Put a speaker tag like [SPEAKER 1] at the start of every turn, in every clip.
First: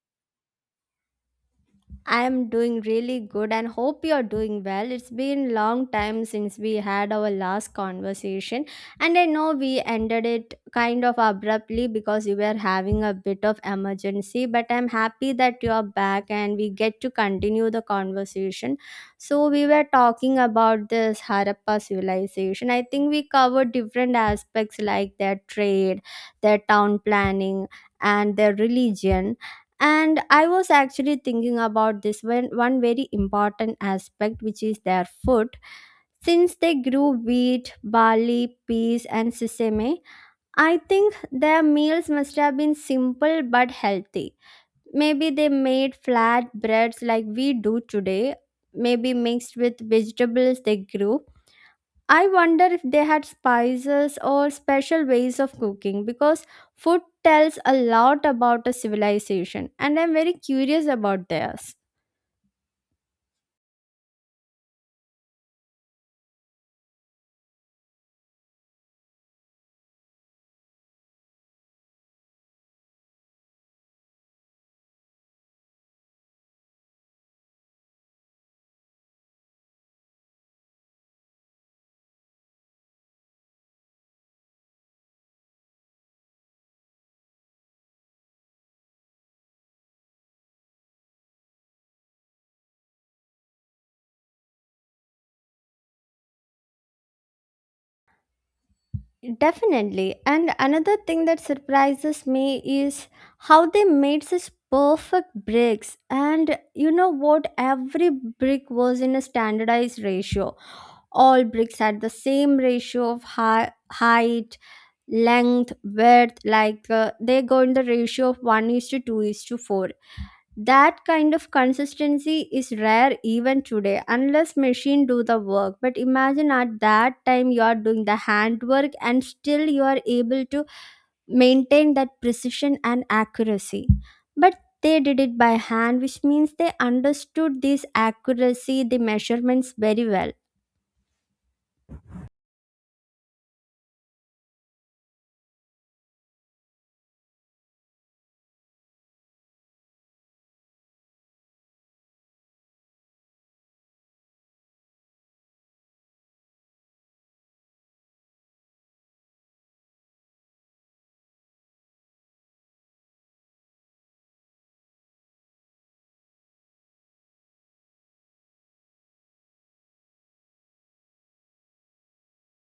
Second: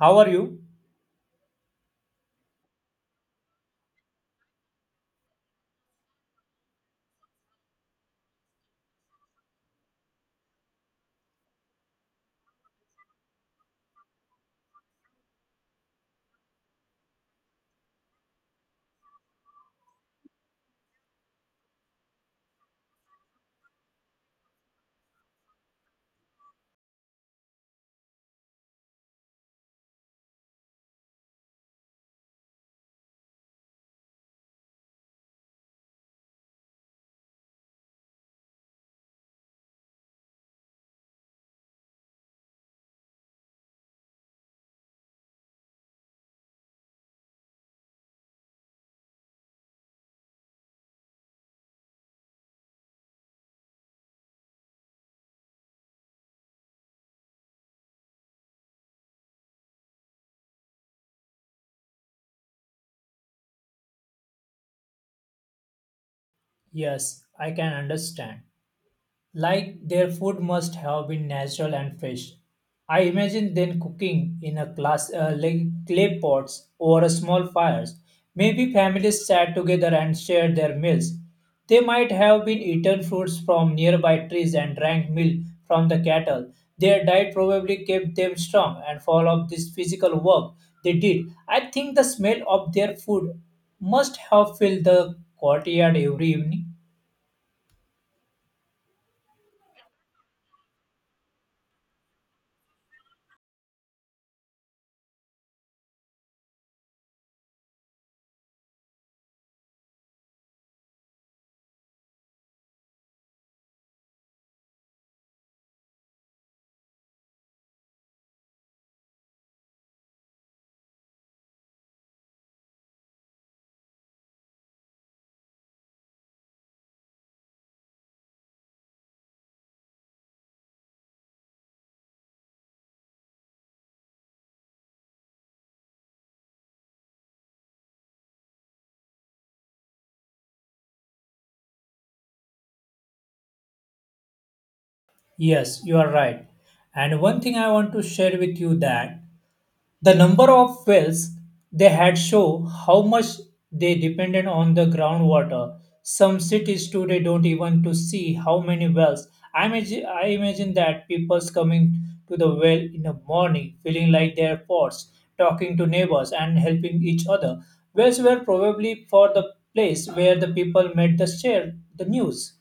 [SPEAKER 1] How are you?
[SPEAKER 2] I'm doing really good and hope you're doing well. It's been long time since we had our last conversation, and I know we ended it kind of abruptly because you were having a bit of emergency, but I'm happy that you're back and we get to continue the conversation. So we were talking about this Harappa civilization. I think we covered different aspects like their trade, their town planning, and their religion. And I was actually thinking about this one very important aspect, which is their food. Since they grew wheat, barley, peas, and sesame, I think their meals must have been simple but healthy. Maybe they made flat breads like we do today, maybe mixed with vegetables they grew. I wonder if they had spices or special ways of cooking, because food tells a lot about a civilization, and I'm very curious about theirs.
[SPEAKER 1] Yes, I can understand. Like their food must have been natural and fresh. I imagine them cooking in a glass, like clay pots over a small fires. Maybe families sat together and shared their meals. They might have been eaten fruits from nearby trees and drank milk from the cattle. Their diet probably kept them strong and full of this physical work they did. I think the smell of their food must have filled the courtyard every evening.
[SPEAKER 2] Definitely. And another thing that surprises me is how they made such perfect bricks. And you know what? Every brick was in a standardized ratio. All bricks had the same ratio of high, height, length, width, they go in the ratio of 1 is to 2 is to 4. That kind of consistency is rare even today unless machine do the work. But imagine at that time you are doing the handwork and still you are able to maintain that precision and accuracy. But they did it by hand, which means they understood this accuracy, the measurements very well.
[SPEAKER 1] Yes, you are right. And one thing I want to share with you that the number of wells they had show how much they depended on the groundwater. Some cities today don't even to see how many wells. I imagine that people's coming to the well in the morning, feeling like they're pots, talking to neighbors and helping each other. Wells were probably for the place where the people met the share the news.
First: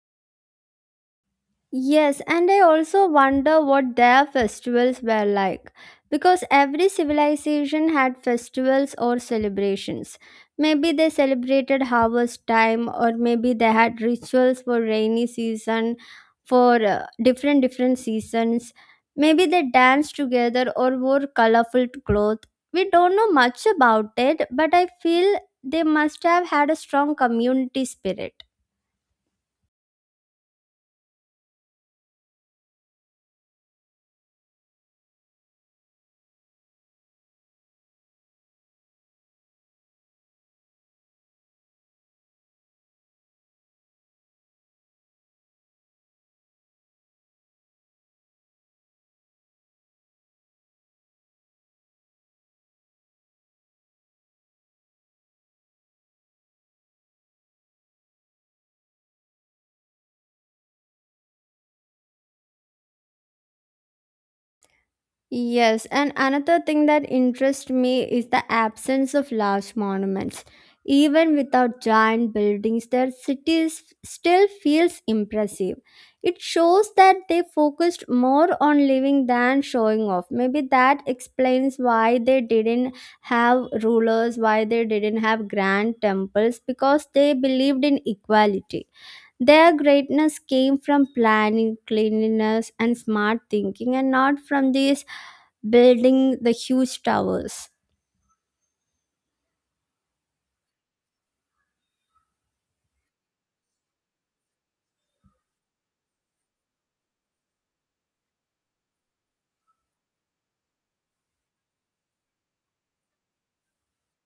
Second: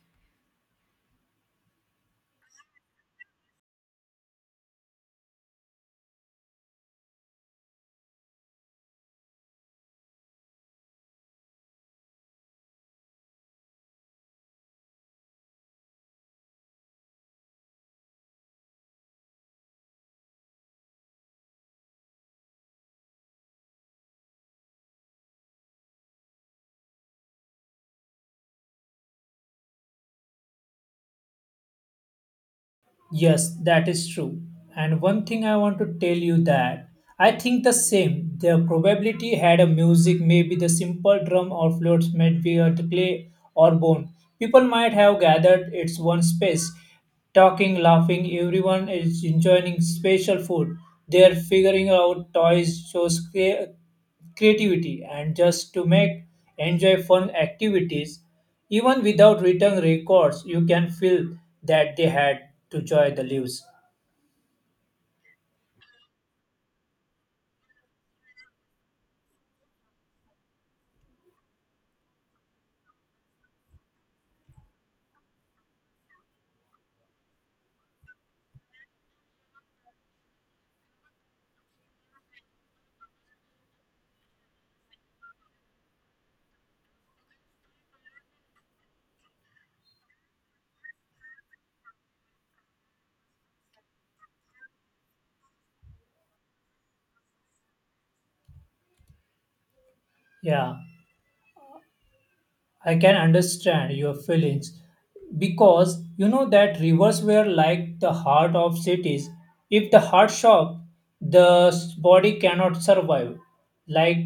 [SPEAKER 2] Yes, and I also wonder what their festivals were like. Because every civilization had festivals or celebrations. Maybe they celebrated harvest time, or maybe they had rituals for rainy season, for different seasons. Maybe they danced together or wore colorful clothes. We don't know much about it, but I feel they must have had a strong community spirit.
[SPEAKER 1] Yes, that is true. And one thing I want to tell you that I think the same. The probability had a music, maybe the simple drum or flutes, maybe a clay or bone. People might have gathered its one space, talking, laughing. Everyone is enjoying special food. They are figuring out toys, shows, creativity, and just to make enjoy fun activities. Even without written records, you can feel that they had to joy the leaves.
[SPEAKER 2] Yes, and another thing that interests me is the absence of large monuments. Even without giant buildings, their cities still feels impressive. It shows that they focused more on living than showing off. Maybe that explains why they didn't have rulers, why they didn't have grand temples, because they believed in equality. Their greatness came from planning, cleanliness, and smart thinking, and not from these building the huge towers.
[SPEAKER 1] Yeah. I can understand your feelings because you know that rivers were like the heart of cities. If the heart shop, the body cannot survive. Like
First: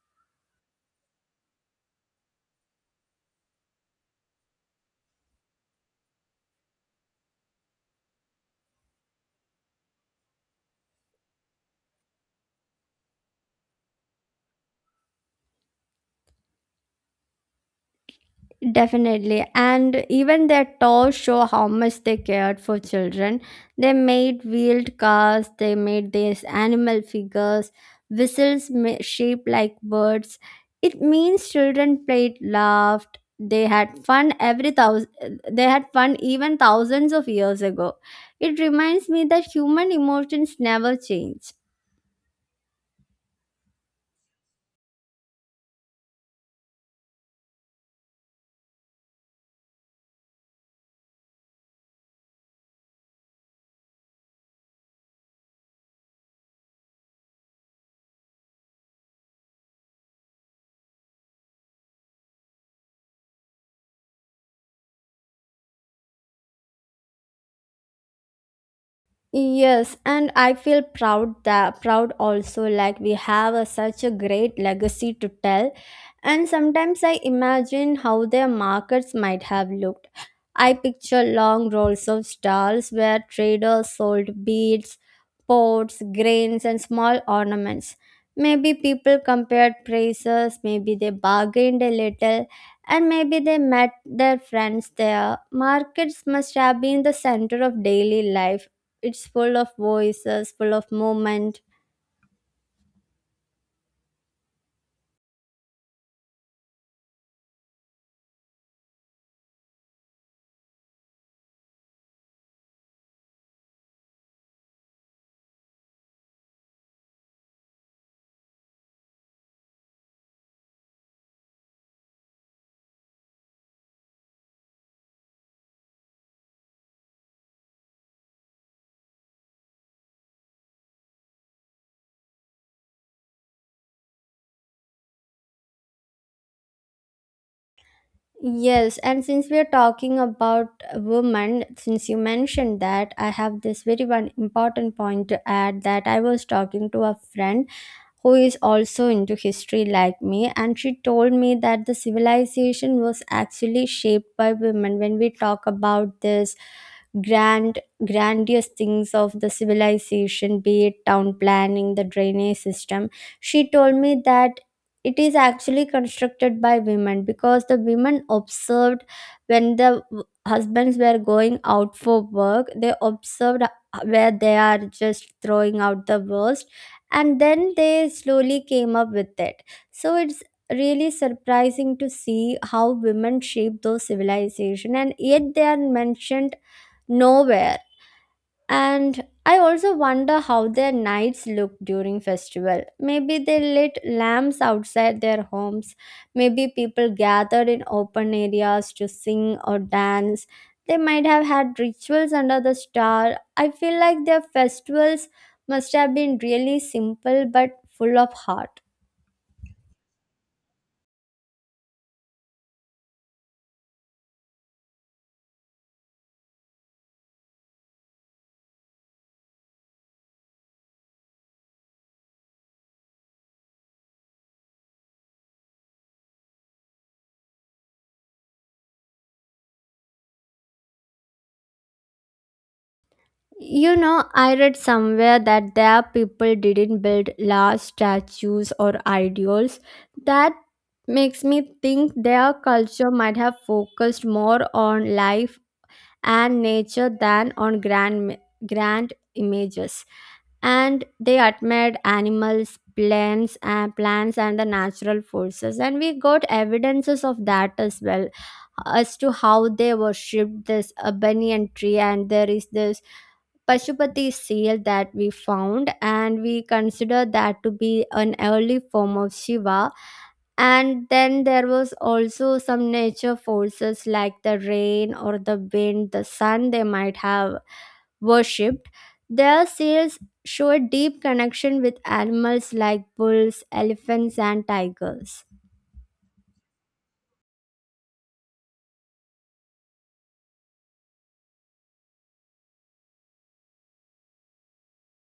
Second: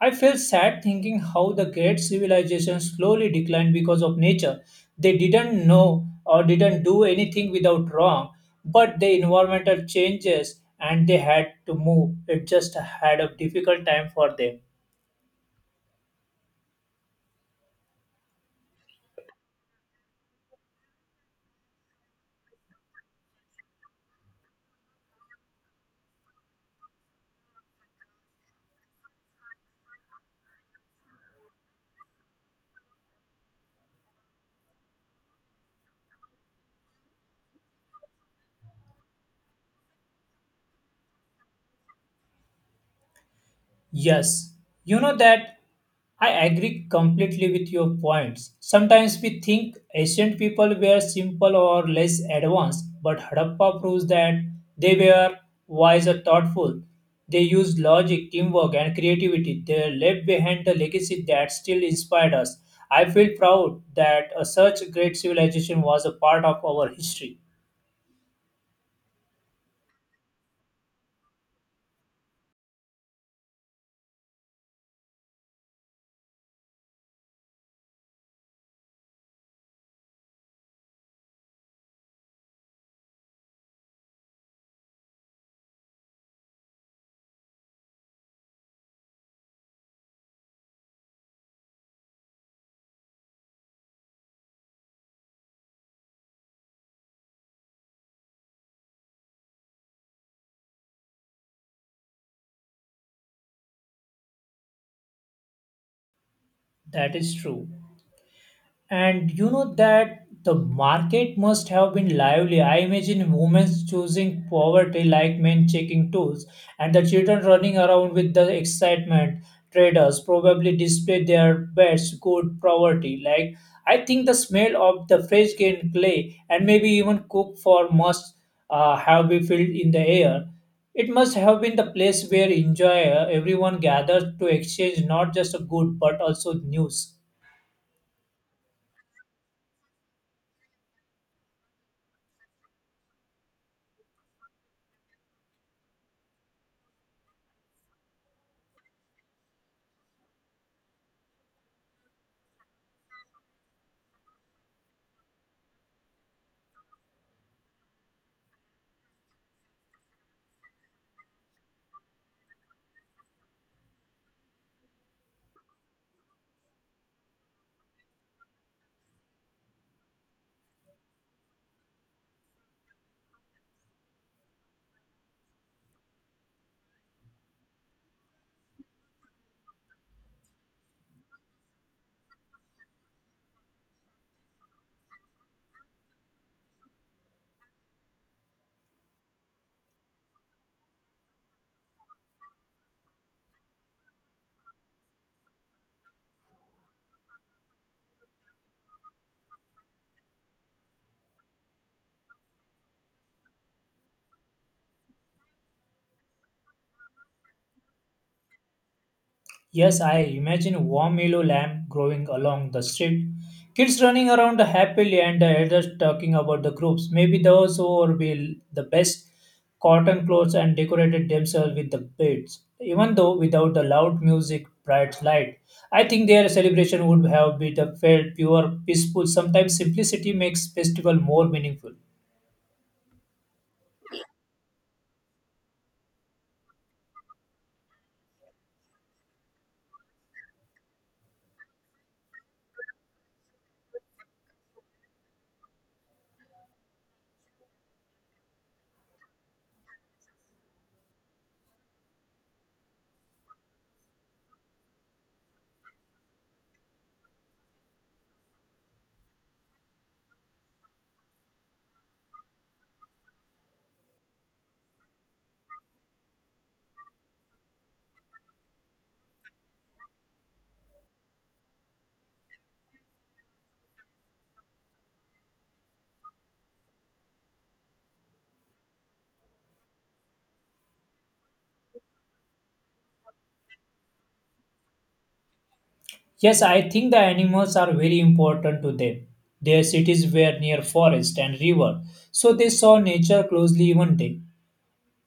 [SPEAKER 1] I feel sad thinking how the great civilization slowly declined because of nature. They didn't know or didn't do anything without wrong, but the environmental changes and they had to move. It just had a difficult time for them.
[SPEAKER 2] Definitely. And even their tours show how much they cared for children. They made wheeled cars, they made these animal figures, shaped like birds. It means children played, laughed, they had fun every thousand they had fun even thousands of years ago. It reminds me that human emotions never change.
[SPEAKER 1] Yes, you know that I agree completely with your points. Sometimes we think ancient people were simple or less advanced, but Harappa proves that they were wise or thoughtful. They used logic, teamwork, and creativity. They left behind a legacy that still inspired us. I feel proud that a such great civilization was a part of our history.
[SPEAKER 2] Yes, and I feel proud also like we have a, such a great legacy to tell. And sometimes I imagine how their markets might have looked. I picture long rows of stalls where traders sold beads, pots, grains, and small ornaments. Maybe people compared prices, maybe they bargained a little, and maybe they met their friends there. Markets must have been the center of daily life, it's full of voices, full of movement.
[SPEAKER 1] That is true. And you know that the market must have been lively. I imagine women choosing poverty like men checking tools, and the children running around with the excitement. Traders probably displayed their best good poverty. Like I think the smell of the fresh grain clay and maybe even cook for must have been filled in the air. It must have been the place where enjoy everyone gathers to exchange not just a good but also news.
[SPEAKER 2] Yes, and since we are talking about women, since you mentioned that, I have this very one important point to add, that I was talking to a friend who is also into history like me, and she told me that the civilization was actually shaped by women. When we talk about this grand grandiose things of the civilization, be it town planning, the drainage system, she told me that it is actually constructed by women, because the women observed, when the husbands were going out for work, they observed where they are just throwing out the waste, and then they slowly came up with it. So it's really surprising to see how women shape those civilization, and yet they are mentioned nowhere. And I also wonder how their nights look during festival. Maybe they lit lamps outside their homes. Maybe people gathered in open areas to sing or dance. They might have had rituals under the star. I feel like their festivals must have been really simple but full of heart.
[SPEAKER 1] Yes, I imagine warm yellow lamb growing along the street. Kids running around happily and the elders talking about the groups. Maybe those who will be the best cotton clothes and decorated themselves with the beads. Even though without the loud music, bright light, I think their celebration would have been the felt pure, peaceful. Sometimes simplicity makes festival more meaningful.
[SPEAKER 2] You know, I read somewhere that their people didn't build large statues or idols. That makes me think their culture might have focused more on life and nature than on grand images. And they admired animals, plants, and the natural forces. And we got evidences of that as well, as to how they worshipped this banyan tree, and there is this Pashupati seal that we found, and we consider that to be an early form of Shiva. And then there was also some nature forces like the rain or the wind, the sun they might have worshipped. Their seals show a deep connection with animals like bulls, elephants, and tigers.
[SPEAKER 1] Yes, I think the animals are very important to them. Their cities were near forest and river, so they saw nature closely even day.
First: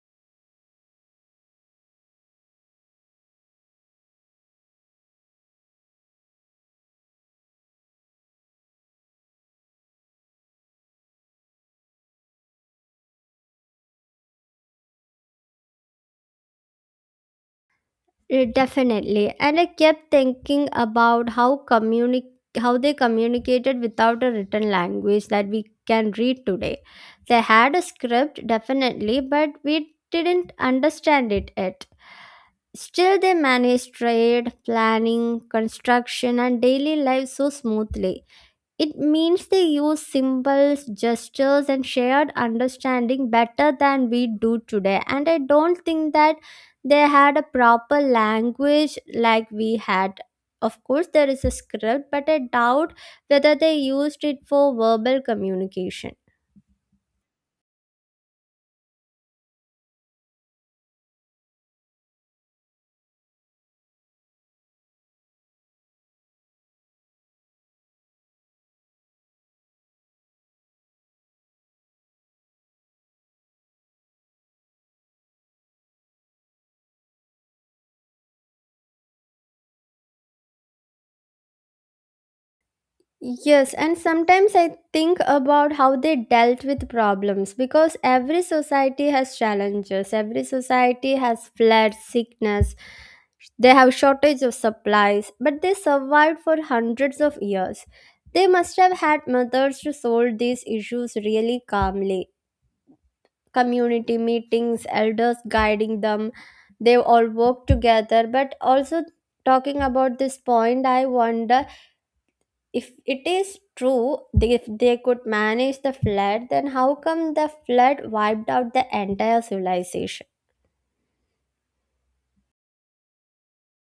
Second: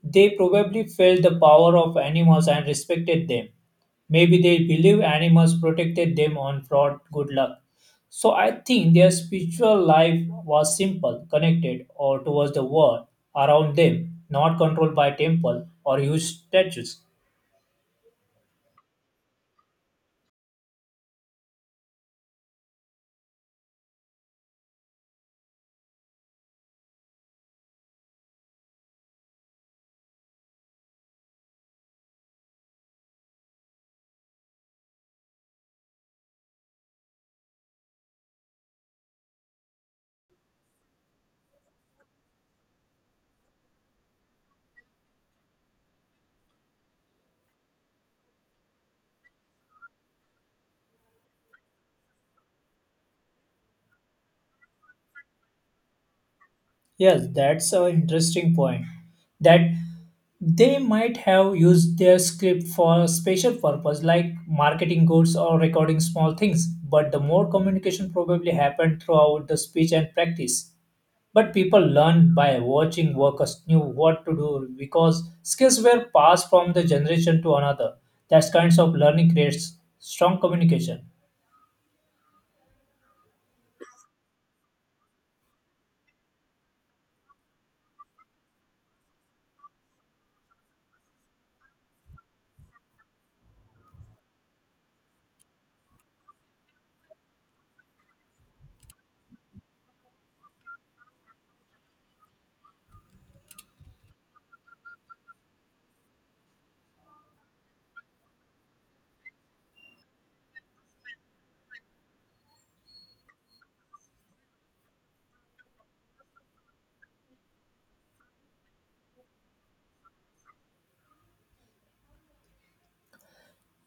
[SPEAKER 1] They probably felt the power of animals and respected them. Maybe they believe animals protected them on fraud good luck. So I think their spiritual life was simple, connected or towards the world around them, not controlled by temple or huge statues.
[SPEAKER 2] Definitely. And I kept thinking about how they communicated without a written language that we can read today. They had a script, definitely, but we didn't understand it yet. Still, they managed trade, planning, construction, and daily life so smoothly. It means they use symbols, gestures, and shared understanding better than we do today. And I don't think that they had a proper language like we had. Of course, there is a script, but I doubt whether they used it for verbal communication.
[SPEAKER 1] Yes, that's an interesting point. That they might have used their script for a special purpose like marketing goods or recording small things, but the more communication probably happened throughout the speech and practice. But people learned by watching workers knew what to do because skills were passed from the generation to another. That kinds of learning creates strong communication.
[SPEAKER 2] Yes, and sometimes I think about how they dealt with problems, because every society has challenges, every society has floods, sickness, they have shortage of supplies, but they survived for hundreds of years. They must have had mothers to solve these issues really calmly. Community meetings, elders guiding them, they all work together. But also, talking about this point, I wonder if it is true they, if they could manage the flood, then how come the flood wiped out the entire civilization.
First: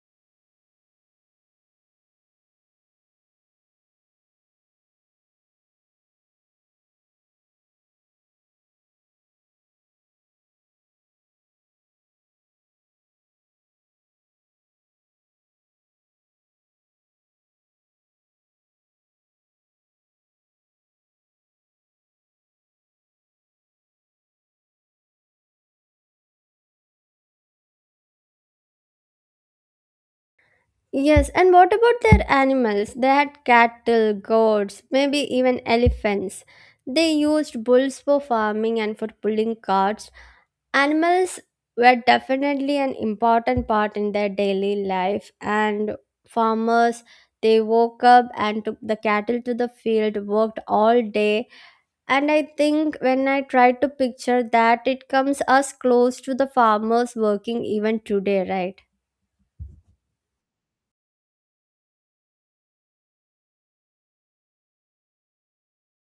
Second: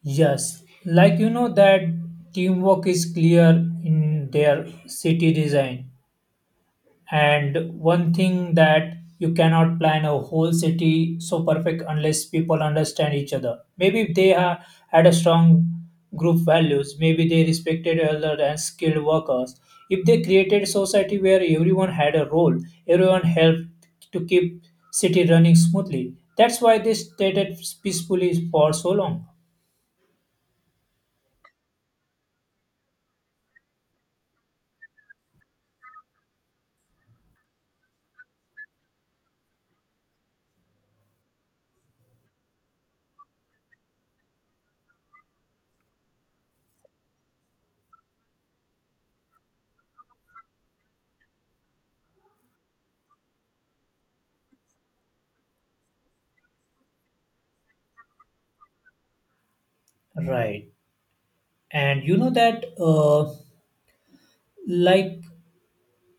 [SPEAKER 1] Yes, like you know that teamwork is clear in their city design. And one thing that you cannot plan a whole city so perfect unless people understand each other. Maybe they had a strong group values. Maybe they respected elder and skilled workers. If they created society where everyone had a role, everyone helped to keep city running smoothly. That's why they stayed peacefully for so long.
[SPEAKER 2] Yes, and what about their animals? They had cattle, goats, maybe even elephants. They used bulls for farming and for pulling carts. Animals were definitely an important part in their daily life. And farmers, they woke up and took the cattle to the field, worked all day. And I think when I try to picture that, it comes as close to the farmers working even today, right?
[SPEAKER 1] Right. And you know that, like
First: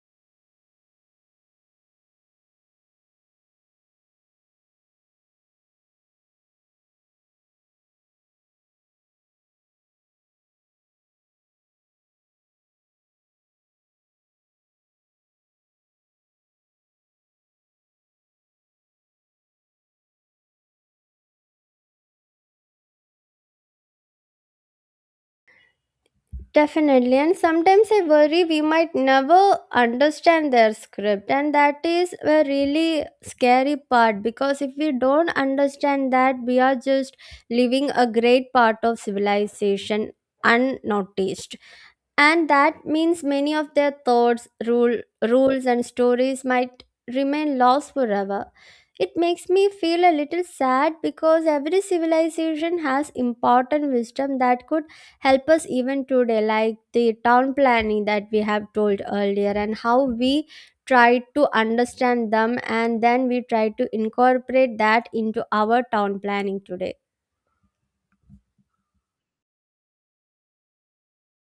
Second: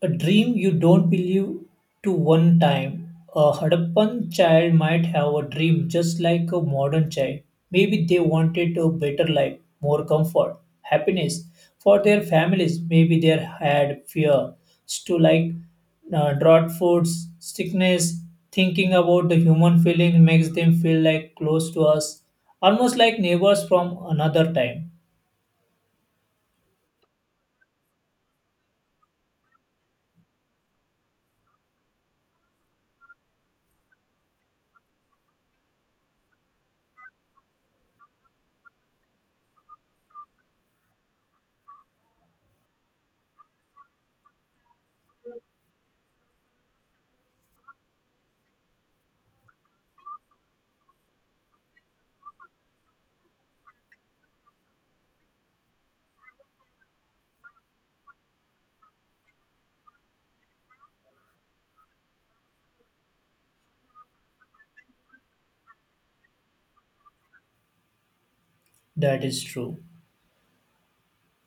[SPEAKER 1] a dream you don't believe to one time. A Harappan child might have a dream just like a modern child. Maybe they wanted a better life, more comfort, happiness for their families. Maybe they had fears to like drought foods, sickness. Thinking about the human feeling makes them feel like close to us, almost like neighbors from another time.
[SPEAKER 2] Definitely, and sometimes I worry we might never understand their script, and that is a really scary part, because if we don't understand that, we are just leaving a great part of civilization unnoticed, and that means many of their thoughts, rules, and stories might remain lost forever. It makes me feel a little sad, because every civilization has important wisdom that could help us even today, like the town planning that we have told earlier, and how we try to understand them and then we try to incorporate that into our town planning today.
[SPEAKER 1] That is true.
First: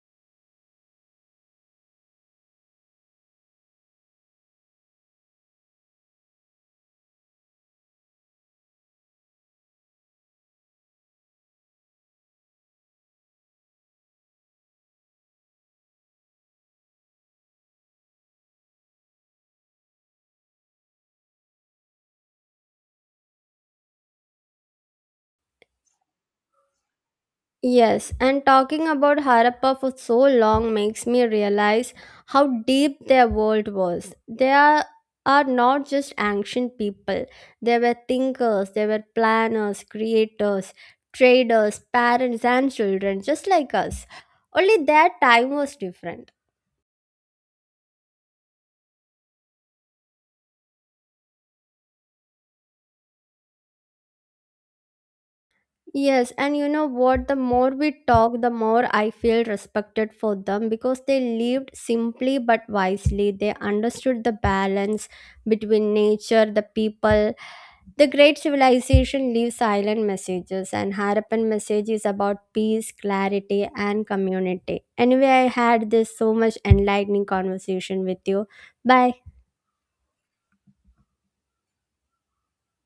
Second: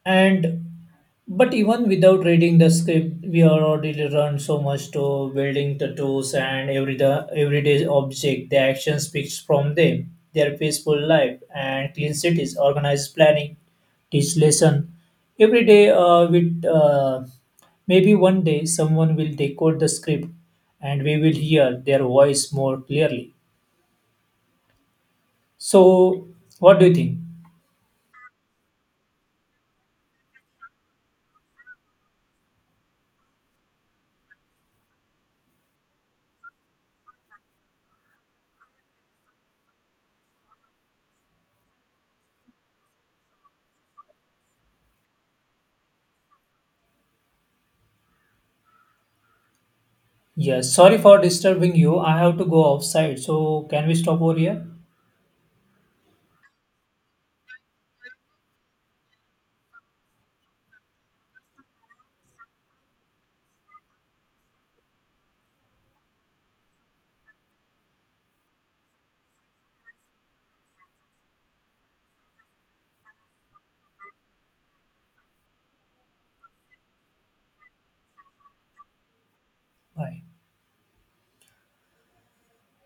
[SPEAKER 1] And but even without reading the script, we are already run so much to building tattoos and every the everyday object. The action speaks from them. Their peaceful life and clean cities, organized planning, teach lesson. Every day, with maybe one day, someone will decode the script, and we will hear their voice more clearly. So, what do you think?
[SPEAKER 2] Yes, and talking about Harappa for so long makes me realize how deep their world was. Are not just ancient people, they were thinkers, they were planners, creators, traders, parents, and children, just like us. Only their time was different.
[SPEAKER 1] Yes, sorry for disturbing you. I have to go outside. So, can we stop over here?
[SPEAKER 2] Yes, and you know what? The more we talk, the more I feel respected for them, because they lived simply but wisely. They understood the balance between nature, the people. The great civilization leaves silent messages, and Harappan message is about peace, clarity, and community. Anyway, I had this so much enlightening conversation with you. Bye.
[SPEAKER 1] Bye.